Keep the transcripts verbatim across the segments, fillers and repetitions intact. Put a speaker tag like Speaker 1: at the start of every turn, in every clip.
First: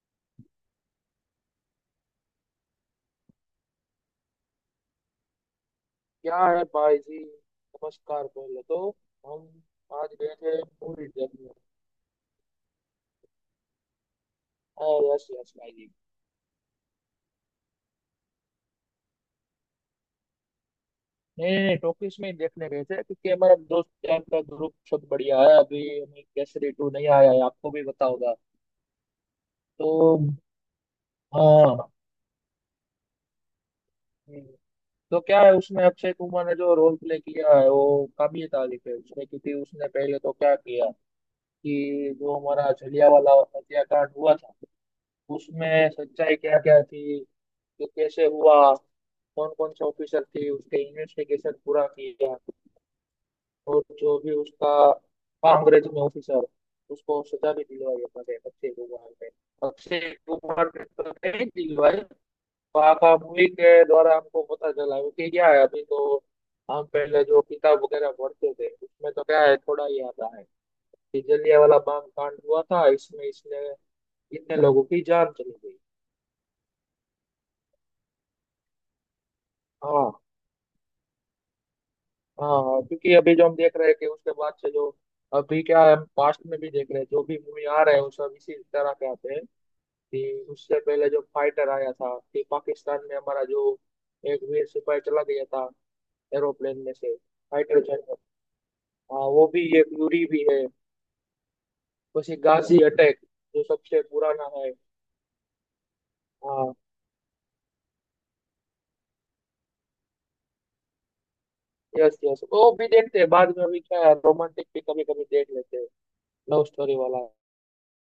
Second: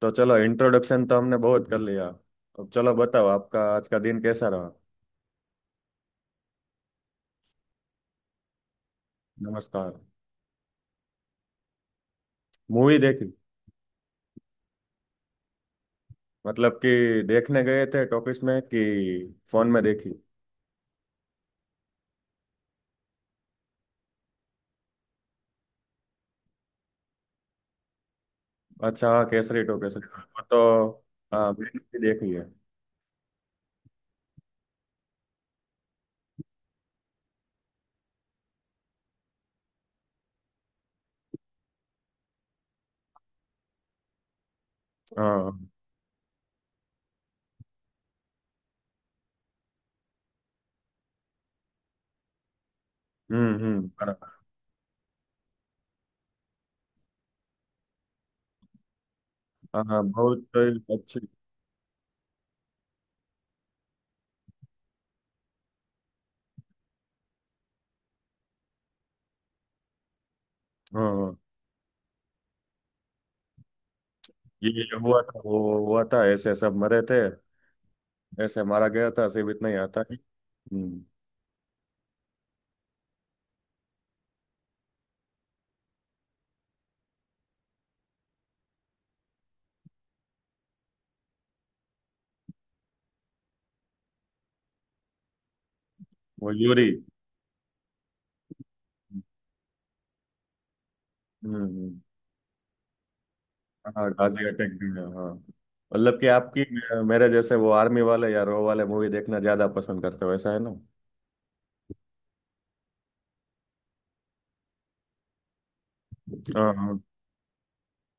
Speaker 1: तो चलो, इंट्रोडक्शन तो हमने बहुत कर लिया। अब चलो बताओ, आपका आज का दिन कैसा रहा।
Speaker 2: क्या है भाई जी, नमस्कार बोले तो।
Speaker 1: नमस्कार।
Speaker 2: हम आज गए थे मूवी देखने।
Speaker 1: मूवी देखी?
Speaker 2: हाँ, यस यस भाई जी।
Speaker 1: मतलब कि देखने गए थे टॉकीज में कि फोन में देखी?
Speaker 2: नहीं नहीं, टॉकीज में ही देखने गए थे क्योंकि हमारा दोस्त यार का ग्रुप सब बढ़िया है। अभी हमें केसरी टू नहीं आया है, आपको भी पता होगा।
Speaker 1: अच्छा हाँ, केसरी टू।
Speaker 2: तो
Speaker 1: केसरी वो तो हाँ,
Speaker 2: हाँ
Speaker 1: मैंने भी देखी है।
Speaker 2: हम्म, तो क्या है, उसमें अक्षय कुमार ने जो रोल प्ले किया है वो काबिल तारीफ है। उसमें क्योंकि उसने पहले तो क्या किया कि जो हमारा जलियांवाला हत्याकांड हुआ था,
Speaker 1: हाँ।
Speaker 2: उसमें सच्चाई क्या क्या थी, तो कैसे हुआ, कौन कौन से ऑफिसर थे, उसके इन्वेस्टिगेशन पूरा किया।
Speaker 1: हम्म हम्म,
Speaker 2: और जो
Speaker 1: बराबर।
Speaker 2: भी उसका कांग्रेस में ऑफिसर, उसको सजा भी दिलवाई अपने अक्षय कुमार ने।
Speaker 1: हाँ हाँ,
Speaker 2: अक्षय
Speaker 1: बहुत
Speaker 2: कुमार ने तो
Speaker 1: अच्छी।
Speaker 2: नहीं दिलवाई, पापा मूवी के द्वारा हमको पता चला। क्योंकि क्या है, अभी तो हम पहले जो किताब वगैरह पढ़ते थे उसमें तो क्या है, थोड़ा ही आता है
Speaker 1: हाँ
Speaker 2: कि
Speaker 1: हाँ,
Speaker 2: जलियांवाला बाग कांड हुआ था, इसमें इसने इतने
Speaker 1: ये
Speaker 2: लोगों की
Speaker 1: हुआ
Speaker 2: जान
Speaker 1: था,
Speaker 2: चली
Speaker 1: वो
Speaker 2: गई।
Speaker 1: हुआ था, ऐसे सब मरे थे, ऐसे मारा गया था, सिर्फ इतना ही आता
Speaker 2: हाँ
Speaker 1: है। हम्म।
Speaker 2: हाँ, क्योंकि अभी जो हम देख रहे हैं कि उसके बाद से जो अभी क्या है, हम पास्ट में भी देख रहे हैं जो भी मूवी आ रहे हैं वो सब इसी तरह के आते हैं। कि उससे पहले जो फाइटर आया था, कि पाकिस्तान में हमारा जो एक वीर सिपाही चला गया था
Speaker 1: वो
Speaker 2: एरोप्लेन
Speaker 1: यूरी।
Speaker 2: में से, फाइटर जेट में। हाँ, वो भी एक यूरी भी है।
Speaker 1: हम्म हम्म।
Speaker 2: वैसे गाजी अटैक जो सबसे
Speaker 1: हाँ, गाजी
Speaker 2: पुराना है।
Speaker 1: अटैक भी है। हाँ, मतलब कि आपकी,
Speaker 2: हाँ,
Speaker 1: मेरे जैसे वो आर्मी वाले या रो वाले मूवी देखना ज्यादा पसंद करते हो, ऐसा है ना।
Speaker 2: यस यस, वो भी देखते हैं। बाद में अभी क्या है, रोमांटिक भी कभी कभी देख लेते हैं, लव
Speaker 1: हाँ
Speaker 2: स्टोरी
Speaker 1: हाँ।
Speaker 2: वाला।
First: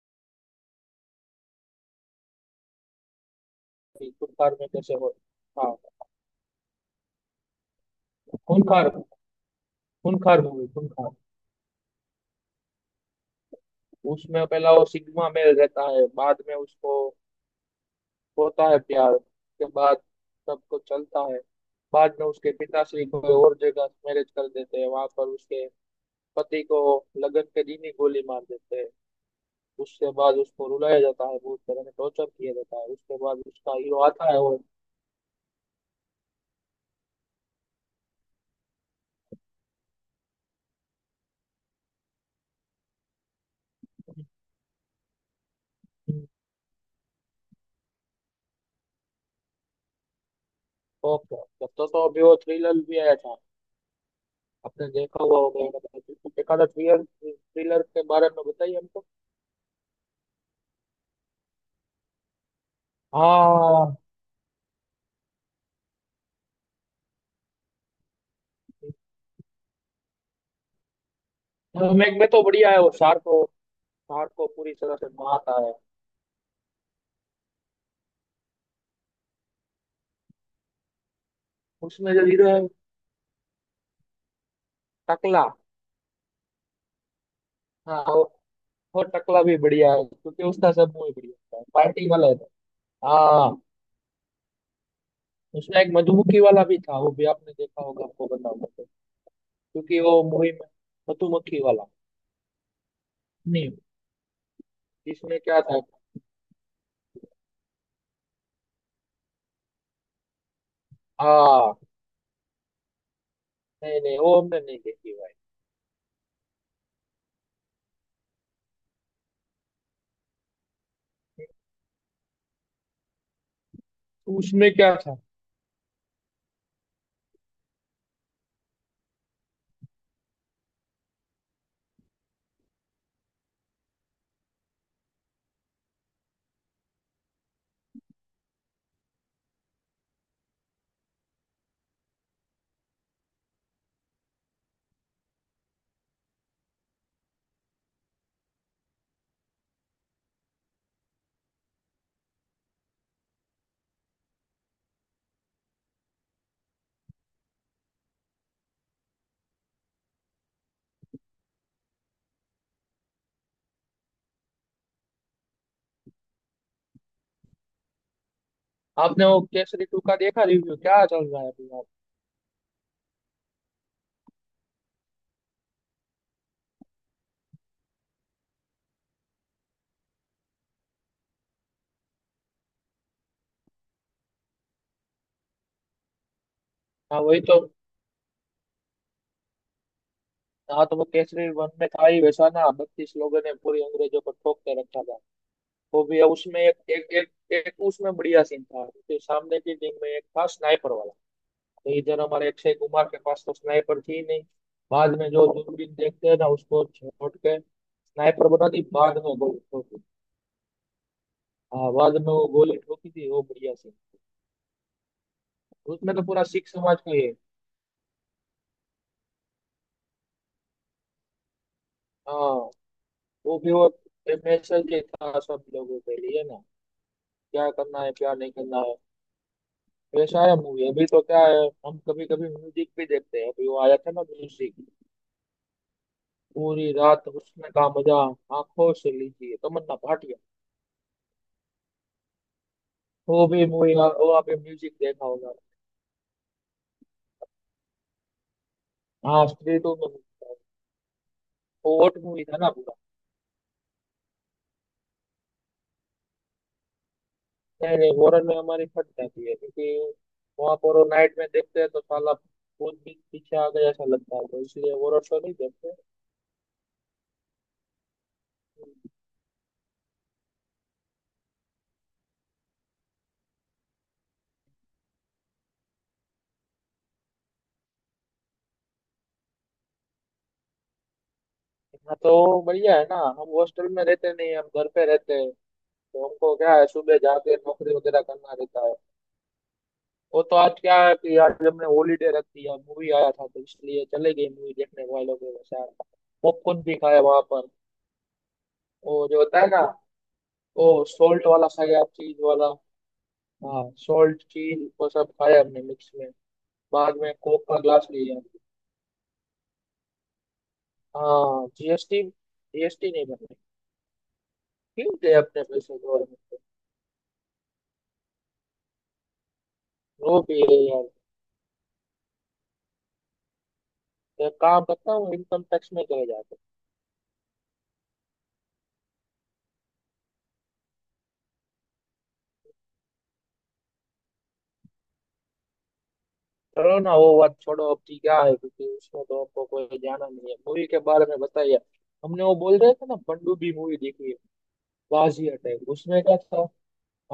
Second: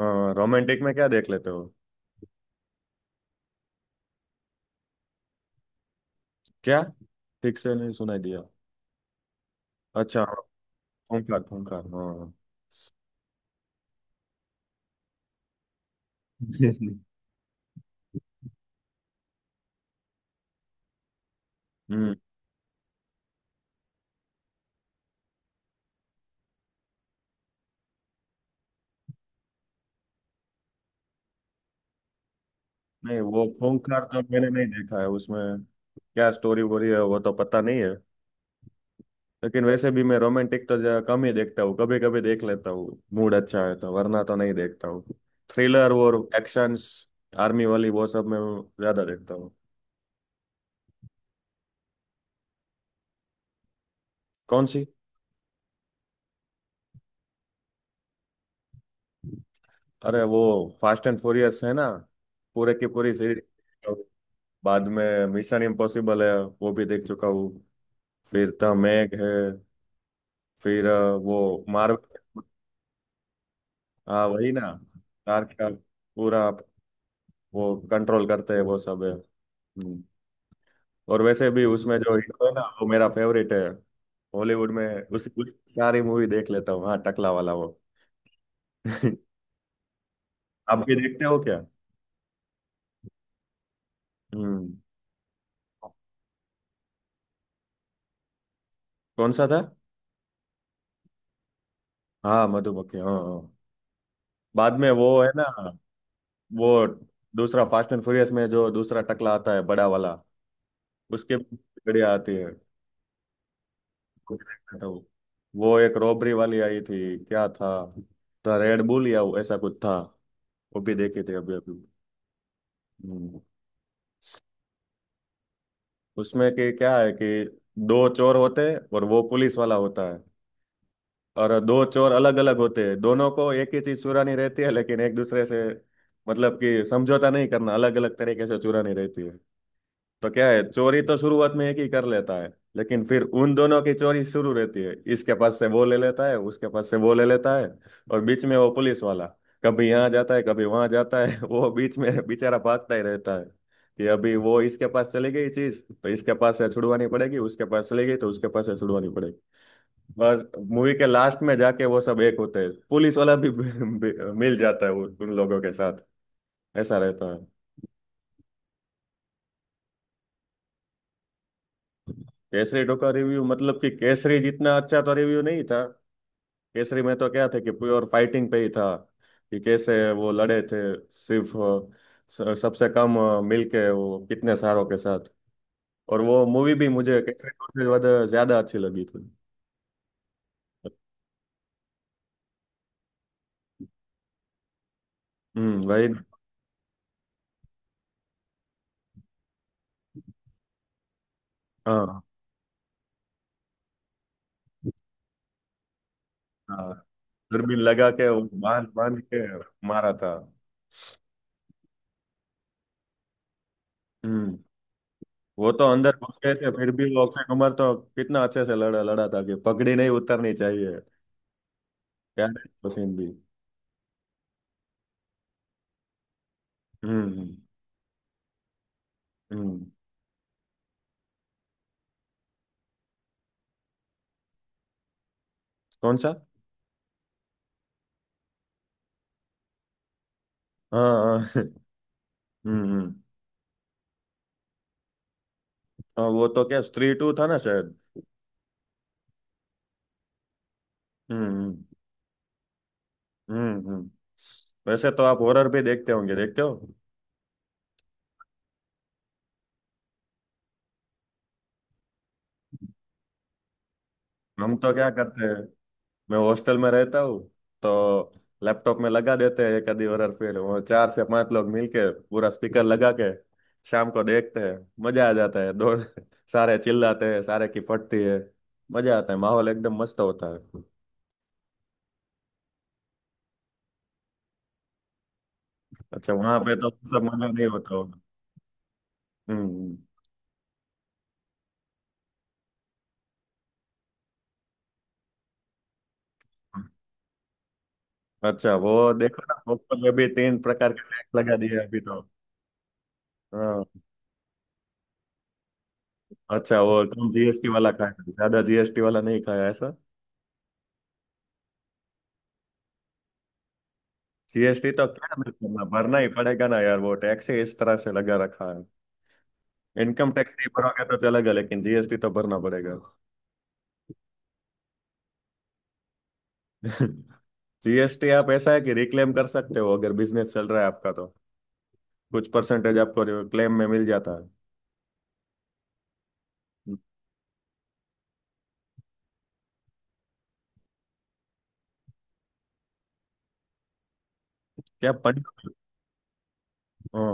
Speaker 1: हाँ, रोमांटिक में क्या देख लेते हो?
Speaker 2: कि खूंखार में कैसे हो। हाँ,
Speaker 1: क्या? ठीक से नहीं सुनाई दिया।
Speaker 2: खूंखार,
Speaker 1: अच्छा हाँ।
Speaker 2: खूंखार मूवी, खूंखार।
Speaker 1: खूंखार खूंखार, हाँ।
Speaker 2: उसमें पहला वो सिग्मा मेल रहता है, बाद में उसको होता है प्यार, के बाद सबको चलता है।
Speaker 1: हम्म।
Speaker 2: बाद में उसके पिताश्री कोई और जगह मैरिज कर देते हैं, वहां पर उसके पति को लगन के दिन ही गोली मार देते हैं। उसके बाद उसको रुलाया जाता है, बहुत तरह से टॉर्चर किया जाता है, उसके
Speaker 1: नहीं,
Speaker 2: बाद
Speaker 1: वो
Speaker 2: उसका हीरो
Speaker 1: खूंखार तो
Speaker 2: आता है
Speaker 1: मैंने
Speaker 2: और
Speaker 1: नहीं देखा है। उसमें क्या स्टोरी वोरी है, वो तो पता नहीं है। लेकिन वैसे भी मैं रोमांटिक तो ज- कम ही देखता हूँ। कभी कभी देख लेता हूँ, मूड अच्छा है तो, वरना तो नहीं देखता हूँ। थ्रिलर और एक्शंस, आर्मी वाली वो सब मैं ज्यादा देखता हूँ।
Speaker 2: ओके। तब तो, तो अभी वो थ्रिलर भी आया था,
Speaker 1: कौन सी?
Speaker 2: आपने देखा हुआ होगा। मतलब एक आधा थ्रिलर, थ्रिलर के बारे में बताइए हमको।
Speaker 1: अरे वो फास्ट एंड फ्यूरियस है ना, पूरे की पूरी सीरीज।
Speaker 2: हाँ,
Speaker 1: बाद में मिशन इम्पॉसिबल है, वो भी देख चुका हूँ। फिर द मैग है। फिर अ, वो
Speaker 2: मैक में
Speaker 1: मार्वल।
Speaker 2: तो बढ़िया है, वो सार को,
Speaker 1: हाँ,
Speaker 2: सार को
Speaker 1: वही ना।
Speaker 2: पूरी तरह से
Speaker 1: कार
Speaker 2: मारता
Speaker 1: का
Speaker 2: है।
Speaker 1: पूरा वो कंट्रोल करते हैं, वो सब है। हम्म। और वैसे भी उसमें जो
Speaker 2: उसमें
Speaker 1: हम्म।
Speaker 2: जो
Speaker 1: हीरो
Speaker 2: हीरो
Speaker 1: है ना,
Speaker 2: है,
Speaker 1: वो मेरा फेवरेट है। हॉलीवुड में उस,
Speaker 2: टकला।
Speaker 1: उस सारी मूवी देख लेता हूँ। हाँ, टकला वाला वो।
Speaker 2: हाँ वो, वो टकला भी बढ़िया है क्योंकि उसका
Speaker 1: आप
Speaker 2: सब
Speaker 1: भी
Speaker 2: मूवी
Speaker 1: देखते
Speaker 2: बढ़िया
Speaker 1: हो क्या?
Speaker 2: होता है, पार्टी वाला है तो। हाँ,
Speaker 1: हम्म।
Speaker 2: उसमें एक मधुमक्खी वाला भी था, वो भी आपने देखा होगा, आपको बताऊंगा तो।
Speaker 1: कौन सा था?
Speaker 2: क्योंकि वो मूवी में मधुमक्खी वाला।
Speaker 1: हाँ, मधुमक्खी, हाँ हाँ।
Speaker 2: नहीं,
Speaker 1: बाद में वो है
Speaker 2: इसमें क्या
Speaker 1: ना,
Speaker 2: था।
Speaker 1: वो दूसरा फास्ट एंड फ्यूरियस में जो दूसरा टकला आता है, बड़ा वाला, उसके भी
Speaker 2: हाँ,
Speaker 1: बढ़िया आती है।
Speaker 2: नहीं नहीं, वो
Speaker 1: कुछ
Speaker 2: हमने
Speaker 1: देखता
Speaker 2: नहीं
Speaker 1: था वो।
Speaker 2: देखी भाई।
Speaker 1: वो एक रॉबरी वाली आई थी, क्या था, तो रेड बुल या ऐसा कुछ था, वो भी देखी थी अभी अभी। हम्म।
Speaker 2: उसमें क्या था।
Speaker 1: उसमें कि क्या है कि दो चोर होते हैं और वो पुलिस वाला होता है। और दो चोर अलग अलग होते हैं, दोनों को एक ही चीज चुरानी रहती है, लेकिन एक दूसरे से मतलब कि समझौता नहीं करना, अलग अलग तरीके से चुरानी रहती है। तो क्या है, चोरी तो शुरुआत में एक ही कर लेता है, लेकिन फिर उन दोनों की चोरी शुरू रहती है, इसके पास से वो ले लेता है, उसके पास से वो ले लेता है। और बीच में वो पुलिस वाला कभी यहाँ जाता है, कभी वहां जाता है। वो बीच में बेचारा भागता ही रहता है कि अभी वो इसके पास चली गई चीज तो इसके पास से छुड़वानी पड़ेगी, उसके पास चली गई तो उसके पास से छुड़वानी पड़ेगी। बस, मूवी के लास्ट में जाके वो सब एक होते हैं, पुलिस वाला भी मिल जाता है उन उन लोगों के साथ। ऐसा रहता है।
Speaker 2: आपने वो केसरी टू का देखा, रिव्यू क्या चल रहा है अभी आप।
Speaker 1: केसरी टू का रिव्यू मतलब कि केसरी जितना अच्छा तो रिव्यू नहीं था। केसरी में तो क्या था कि प्योर फाइटिंग पे ही था, कि कैसे वो लड़े थे। सिर्फ अ, स- सबसे कम अ, मिलके वो कितने सारों के साथ। और वो मूवी भी
Speaker 2: हाँ,
Speaker 1: मुझे
Speaker 2: वही
Speaker 1: केसरी
Speaker 2: तो।
Speaker 1: टू से ज्यादा ज्यादा अच्छी लगी थी।
Speaker 2: हाँ, तो वो केसरी वन में था ही वैसा ना, बत्तीस लोगों ने पूरी अंग्रेजों को ठोक के रखा था।
Speaker 1: हम्म,
Speaker 2: वो
Speaker 1: वही।
Speaker 2: भी उसमें एक एक एक, एक उसमें बढ़िया सीन था, क्योंकि सामने की टीम में एक था स्नाइपर वाला। तो
Speaker 1: हाँ
Speaker 2: इधर हमारे अक्षय कुमार के पास तो स्नाइपर थी ही नहीं। बाद में जो दूरबीन देखते हैं ना, उसको
Speaker 1: हाँ।
Speaker 2: छोड़ के
Speaker 1: दूरबीन लगा के वो
Speaker 2: स्नाइपर बना दी,
Speaker 1: बांध
Speaker 2: बाद
Speaker 1: बांध
Speaker 2: में
Speaker 1: के
Speaker 2: गोली ठोकी।
Speaker 1: मारा था।
Speaker 2: हाँ, बाद में वो गोली ठोकी थी, वो बढ़िया सीन।
Speaker 1: हम्म। वो तो
Speaker 2: उसमें
Speaker 1: अंदर
Speaker 2: तो
Speaker 1: घुस
Speaker 2: पूरा
Speaker 1: गए
Speaker 2: सिख
Speaker 1: थे, फिर
Speaker 2: समाज
Speaker 1: भी
Speaker 2: का
Speaker 1: वो
Speaker 2: ही है।
Speaker 1: अक्षय कुमार तो कितना अच्छे से लड़ा लड़ा था कि पगड़ी नहीं उतरनी चाहिए।
Speaker 2: हाँ,
Speaker 1: प्यार, पसंद भी।
Speaker 2: वो भी वो मैसेज था सब लोगों के लिए ना,
Speaker 1: हम्म हम्म।
Speaker 2: क्या करना है क्या नहीं करना है।
Speaker 1: हम्म।
Speaker 2: पेश आया मूवी। अभी तो क्या है, हम कभी कभी म्यूजिक भी देखते हैं। अभी वो आया था ना म्यूजिक,
Speaker 1: कौन सा?
Speaker 2: पूरी रात उसमें का मजा आंखों से लीजिए, तमन्ना भाटिया।
Speaker 1: हाँ हाँ। हम्म हम्म।
Speaker 2: वो भी मूवी, वो आपने म्यूजिक देखा होगा।
Speaker 1: हाँ, वो तो क्या स्त्री टू था ना शायद।
Speaker 2: हाँ, स्त्री टू में music था।
Speaker 1: हम्म हम्म।
Speaker 2: वो हॉट मूवी था ना पूरा।
Speaker 1: हम्म हम्म। वैसे तो आप हॉरर भी देखते होंगे, देखते हो?
Speaker 2: नहीं नहीं, हॉरर में हमारी फट जाती है, क्योंकि वहां पर वो नाइट में देखते हैं तो साला भूत भी पीछे आ गया ऐसा लगता है, तो
Speaker 1: हम तो
Speaker 2: इसलिए
Speaker 1: क्या
Speaker 2: हॉरर शो
Speaker 1: करते हैं,
Speaker 2: नहीं देखते।
Speaker 1: मैं हॉस्टल में रहता हूँ तो लैपटॉप में लगा देते हैं एक आधी हॉरर फिल्म, वो चार से पांच लोग मिलके पूरा स्पीकर लगा के शाम को देखते हैं। मजा आ जाता है, दो सारे चिल्लाते हैं, सारे की फटती है। मजा आता है, माहौल एकदम मस्त होता है।
Speaker 2: हाँ तो बढ़िया है ना। हम हॉस्टल में रहते नहीं, हम घर पे रहते हैं। तो
Speaker 1: अच्छा, वहां
Speaker 2: हमको क्या
Speaker 1: पे
Speaker 2: है,
Speaker 1: तो
Speaker 2: सुबह
Speaker 1: सब मजा
Speaker 2: जाके
Speaker 1: नहीं होता
Speaker 2: नौकरी
Speaker 1: होगा।
Speaker 2: वगैरह करना रहता है।
Speaker 1: हम्म।
Speaker 2: वो तो आज क्या है कि आज हमने हॉलीडे रखी है, मूवी आया था तो इसलिए चले गए मूवी देखने वालों के साथ। पॉपकॉर्न भी खाया वहां पर,
Speaker 1: अच्छा वो
Speaker 2: वो जो
Speaker 1: देखो ना,
Speaker 2: होता है ना,
Speaker 1: बुक पर अभी तीन
Speaker 2: वो
Speaker 1: प्रकार के टैक्स
Speaker 2: सॉल्ट
Speaker 1: लगा
Speaker 2: वाला
Speaker 1: दिए अभी
Speaker 2: खाया,
Speaker 1: तो।
Speaker 2: चीज वाला।
Speaker 1: हाँ।
Speaker 2: हाँ, सॉल्ट चीज वो सब खाया हमने, मिक्स में।
Speaker 1: अच्छा, वो
Speaker 2: बाद
Speaker 1: तुम
Speaker 2: में कोक
Speaker 1: जीएसटी
Speaker 2: का
Speaker 1: वाला
Speaker 2: ग्लास
Speaker 1: खाया,
Speaker 2: लिया।
Speaker 1: ज्यादा जीएसटी वाला नहीं खाया, ऐसा?
Speaker 2: हाँ, जीएसटी, जीएसटी नहीं भरना।
Speaker 1: जीएसटी तो
Speaker 2: क्यों दे
Speaker 1: क्या मैं
Speaker 2: अपने
Speaker 1: करना,
Speaker 2: पैसे
Speaker 1: भरना ही
Speaker 2: गवर्नमेंट को।
Speaker 1: पड़ेगा ना यार, वो टैक्स ही इस तरह से लगा रखा है। इनकम
Speaker 2: वो
Speaker 1: टैक्स
Speaker 2: भी
Speaker 1: नहीं
Speaker 2: है
Speaker 1: भरोगे
Speaker 2: यार।
Speaker 1: तो चलेगा, लेकिन जीएसटी तो भरना पड़ेगा।
Speaker 2: एक काम करता हूँ, इनकम टैक्स में चले जाते।
Speaker 1: जीएसटी आप ऐसा है कि रिक्लेम कर सकते हो, अगर बिजनेस चल रहा है आपका तो कुछ परसेंटेज आपको क्लेम में मिल जाता है।
Speaker 2: चलो ना, वो बात छोड़ो अब ठीक। क्या है, क्योंकि उसमें तो आपको कोई जाना नहीं है। मूवी के बारे में बताइए। हमने वो बोल रहे थे ना, पनडुब्बी मूवी देखी है,
Speaker 1: क्या पंडित
Speaker 2: बाजी
Speaker 1: हो?
Speaker 2: अटैक, उसमें क्या था।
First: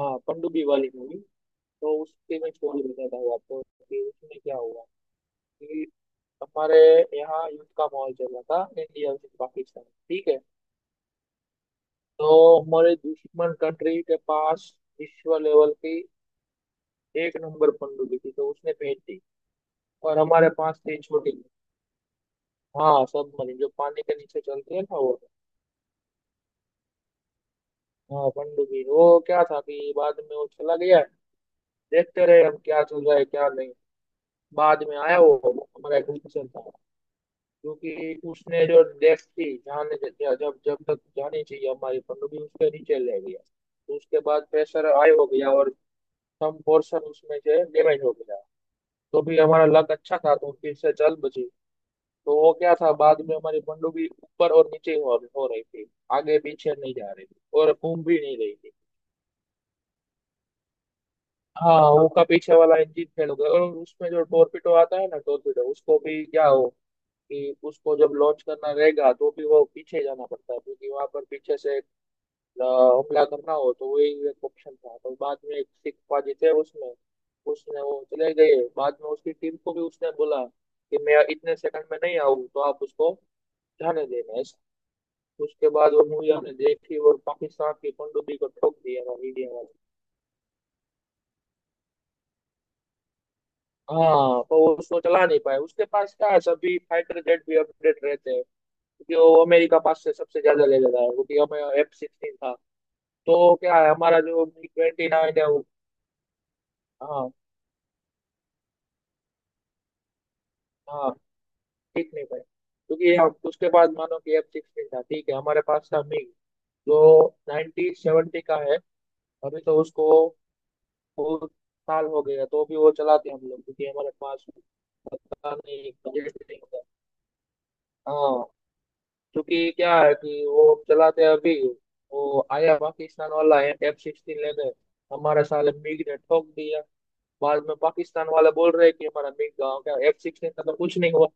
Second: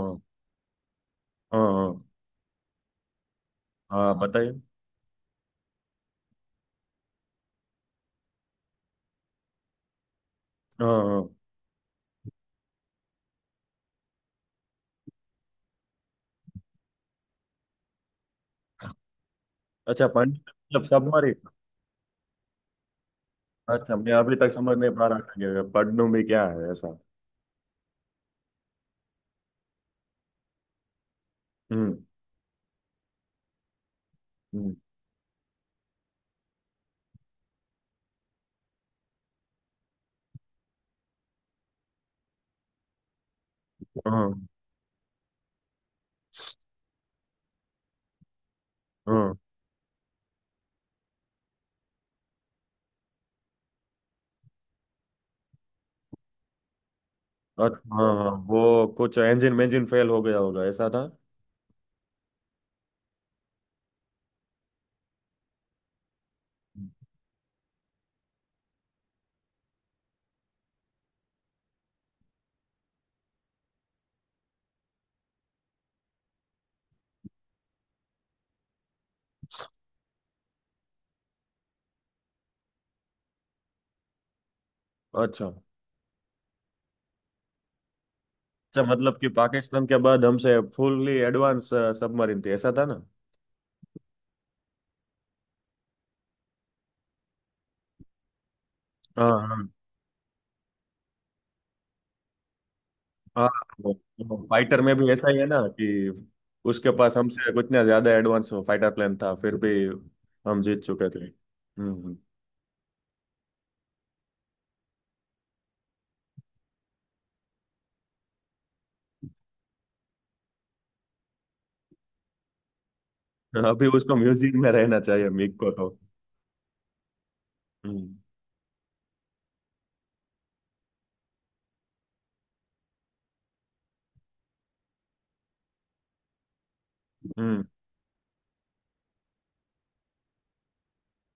Speaker 2: हाँ, पनडुब्बी वाली मूवी।
Speaker 1: हाँ हाँ।
Speaker 2: तो उसके मैं स्टोरी बताता हूँ आपको कि
Speaker 1: हाँ,
Speaker 2: उसमें क्या
Speaker 1: बताइए।
Speaker 2: हुआ, कि हमारे यहाँ युद्ध का माहौल चल रहा था, इंडिया वर्सेस पाकिस्तान, ठीक है।
Speaker 1: हाँ हाँ।
Speaker 2: तो हमारे दुश्मन कंट्री के पास विश्व लेवल की एक नंबर पनडुब्बी थी, तो उसने भेज दी।
Speaker 1: अच्छा
Speaker 2: और
Speaker 1: पंडित
Speaker 2: हमारे पास
Speaker 1: मतलब
Speaker 2: थी छोटी।
Speaker 1: सबमरीन?
Speaker 2: हाँ, सबमरीन, जो
Speaker 1: अच्छा,
Speaker 2: पानी
Speaker 1: मैं
Speaker 2: के
Speaker 1: अभी
Speaker 2: नीचे
Speaker 1: तक
Speaker 2: चलती
Speaker 1: समझ
Speaker 2: है
Speaker 1: नहीं
Speaker 2: ना
Speaker 1: पा रहा
Speaker 2: वो।
Speaker 1: था कि पन्नू में क्या है ऐसा।
Speaker 2: हाँ, पनडुब्बी, वो क्या था कि बाद में वो चला गया।
Speaker 1: हम्म
Speaker 2: देखते रहे हम क्या चल रहा है क्या नहीं।
Speaker 1: हम्म।
Speaker 2: बाद में आया वो, हमारा एक ऑफिसर था, क्योंकि उसने जो डेस्क थी जाने, जब जब तक जानी चाहिए हमारी पनडुब्बी उसके नीचे ले गया। तो उसके
Speaker 1: हाँ
Speaker 2: बाद प्रेशर हाई हो गया और सम पोर्शन उसमें से डैमेज हो गया। तो
Speaker 1: हाँ।
Speaker 2: भी हमारा लक अच्छा था तो फिर से चल बची। तो वो क्या था, बाद में हमारी पनडुब्बी ऊपर और नीचे हो, हो रही थी, आगे पीछे नहीं जा रही थी और
Speaker 1: अच्छा
Speaker 2: घूम
Speaker 1: हाँ
Speaker 2: भी
Speaker 1: हाँ,
Speaker 2: नहीं रही थी।
Speaker 1: वो कुछ इंजन इंजन फेल हो गया होगा, ऐसा था।
Speaker 2: हाँ वो का पीछे वाला इंजन फेल हो गया। और उसमें जो टोरपीडो आता है ना, टोरपीडो, उसको भी क्या हो कि उसको जब लॉन्च करना रहेगा तो भी वो पीछे जाना पड़ता है, क्योंकि वहां पर पीछे से अ, हमला करना हो तो वही एक ऑप्शन था। तो बाद में एक सिख पाजी थे उसमें, उसने वो चले गए। बाद में उसकी टीम को भी उसने बोला कि मैं इतने सेकंड में नहीं आऊँ तो आप उसको जाने देना।
Speaker 1: अच्छा।
Speaker 2: उसके बाद वो मूवी हमने देखी, और पाकिस्तान की पनडुब्बी को ठोक
Speaker 1: अच्छा
Speaker 2: दिया था
Speaker 1: मतलब कि
Speaker 2: मीडिया वाले।
Speaker 1: पाकिस्तान के बाद हमसे फुल्ली एडवांस सबमरीन थी, ऐसा था ना।
Speaker 2: हाँ पर वो उसको चला नहीं पाए। उसके पास क्या है, सभी फाइटर जेट भी अपडेट रहते हैं क्योंकि
Speaker 1: हाँ
Speaker 2: वो
Speaker 1: हाँ।
Speaker 2: अमेरिका पास से सबसे ज्यादा ले लेता है। क्योंकि हमें एफ सिक्सटीन था,
Speaker 1: हाँ
Speaker 2: तो क्या है,
Speaker 1: वो,
Speaker 2: हमारा
Speaker 1: वो
Speaker 2: जो
Speaker 1: फाइटर में
Speaker 2: ट्वेंटी
Speaker 1: भी ऐसा ही
Speaker 2: नाइन
Speaker 1: है
Speaker 2: है
Speaker 1: ना
Speaker 2: वो।
Speaker 1: कि उसके पास
Speaker 2: हाँ
Speaker 1: हमसे कुछ ना ज्यादा एडवांस फाइटर प्लेन था, फिर भी हम जीत चुके
Speaker 2: हाँ,
Speaker 1: थे। हम्म
Speaker 2: ठीक
Speaker 1: हम्म।
Speaker 2: नहीं पाए क्योंकि हम उसके बाद मानो कि एफ सिक्सटीन था ठीक है, हमारे पास था मिग, जो नाइनटीन सेवेंटी का है। अभी तो उसको बहुत साल हो गया, तो भी वो चलाते हैं हम लोग क्योंकि
Speaker 1: अभी
Speaker 2: हमारे
Speaker 1: उसको
Speaker 2: पास,
Speaker 1: म्यूजिक में रहना चाहिए
Speaker 2: पता
Speaker 1: मिक को तो।
Speaker 2: नहीं, बजट नहीं होता।
Speaker 1: हम्म।
Speaker 2: हाँ, क्योंकि क्या है कि वो चलाते हैं अभी। वो आया पाकिस्तान वाला एफ सिक्सटीन लेने, हमारे साले मिग ने ठोक दिया।
Speaker 1: हम्म।
Speaker 2: बाद में पाकिस्तान वाले बोल रहे हैं कि हमारा मिग गाँव का, एफ सिक्सटीन का तो कुछ नहीं हुआ।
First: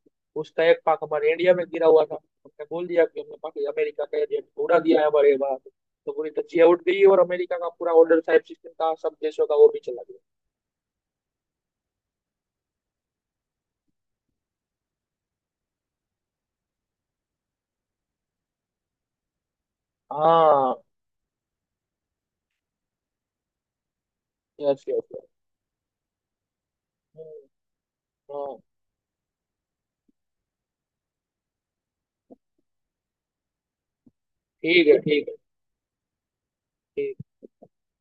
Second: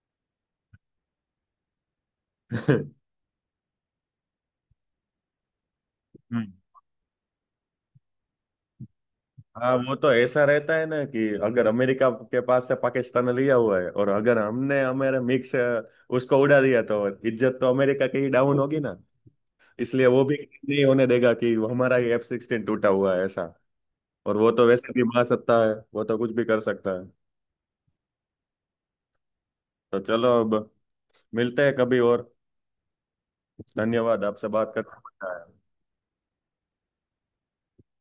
Speaker 2: उसका एक पाक हमारे इंडिया में गिरा हुआ था, हमने बोल दिया कि हमने पाकि अमेरिका का एजेंट उड़ा दिया है हमारे यहाँ। तो पूरी
Speaker 1: हम्म।
Speaker 2: तजिया उठ गई, और अमेरिका का पूरा ऑर्डर था एफ सिक्सटीन का सब देशों का, वो
Speaker 1: हाँ,
Speaker 2: भी
Speaker 1: वो
Speaker 2: चला
Speaker 1: तो
Speaker 2: गया।
Speaker 1: ऐसा रहता है ना कि अगर अमेरिका के पास से पाकिस्तान लिया हुआ है, और अगर हमने हमारे मिक्स उसको उड़ा दिया तो इज्जत तो अमेरिका की ही डाउन होगी ना, इसलिए वो भी
Speaker 2: हाँ,
Speaker 1: नहीं होने देगा कि वो हमारा ही एफ सिक्सटीन टूटा हुआ है, ऐसा। और वो तो
Speaker 2: यस
Speaker 1: वैसे भी
Speaker 2: यस।
Speaker 1: महासत्ता है, वो तो कुछ भी कर सकता है।
Speaker 2: हाँ,
Speaker 1: तो चलो, अब मिलते हैं कभी और। धन्यवाद, आपसे बात
Speaker 2: ठीक है,
Speaker 1: करना
Speaker 2: ठीक
Speaker 1: पड़ता
Speaker 2: है,
Speaker 1: है।
Speaker 2: ठीक।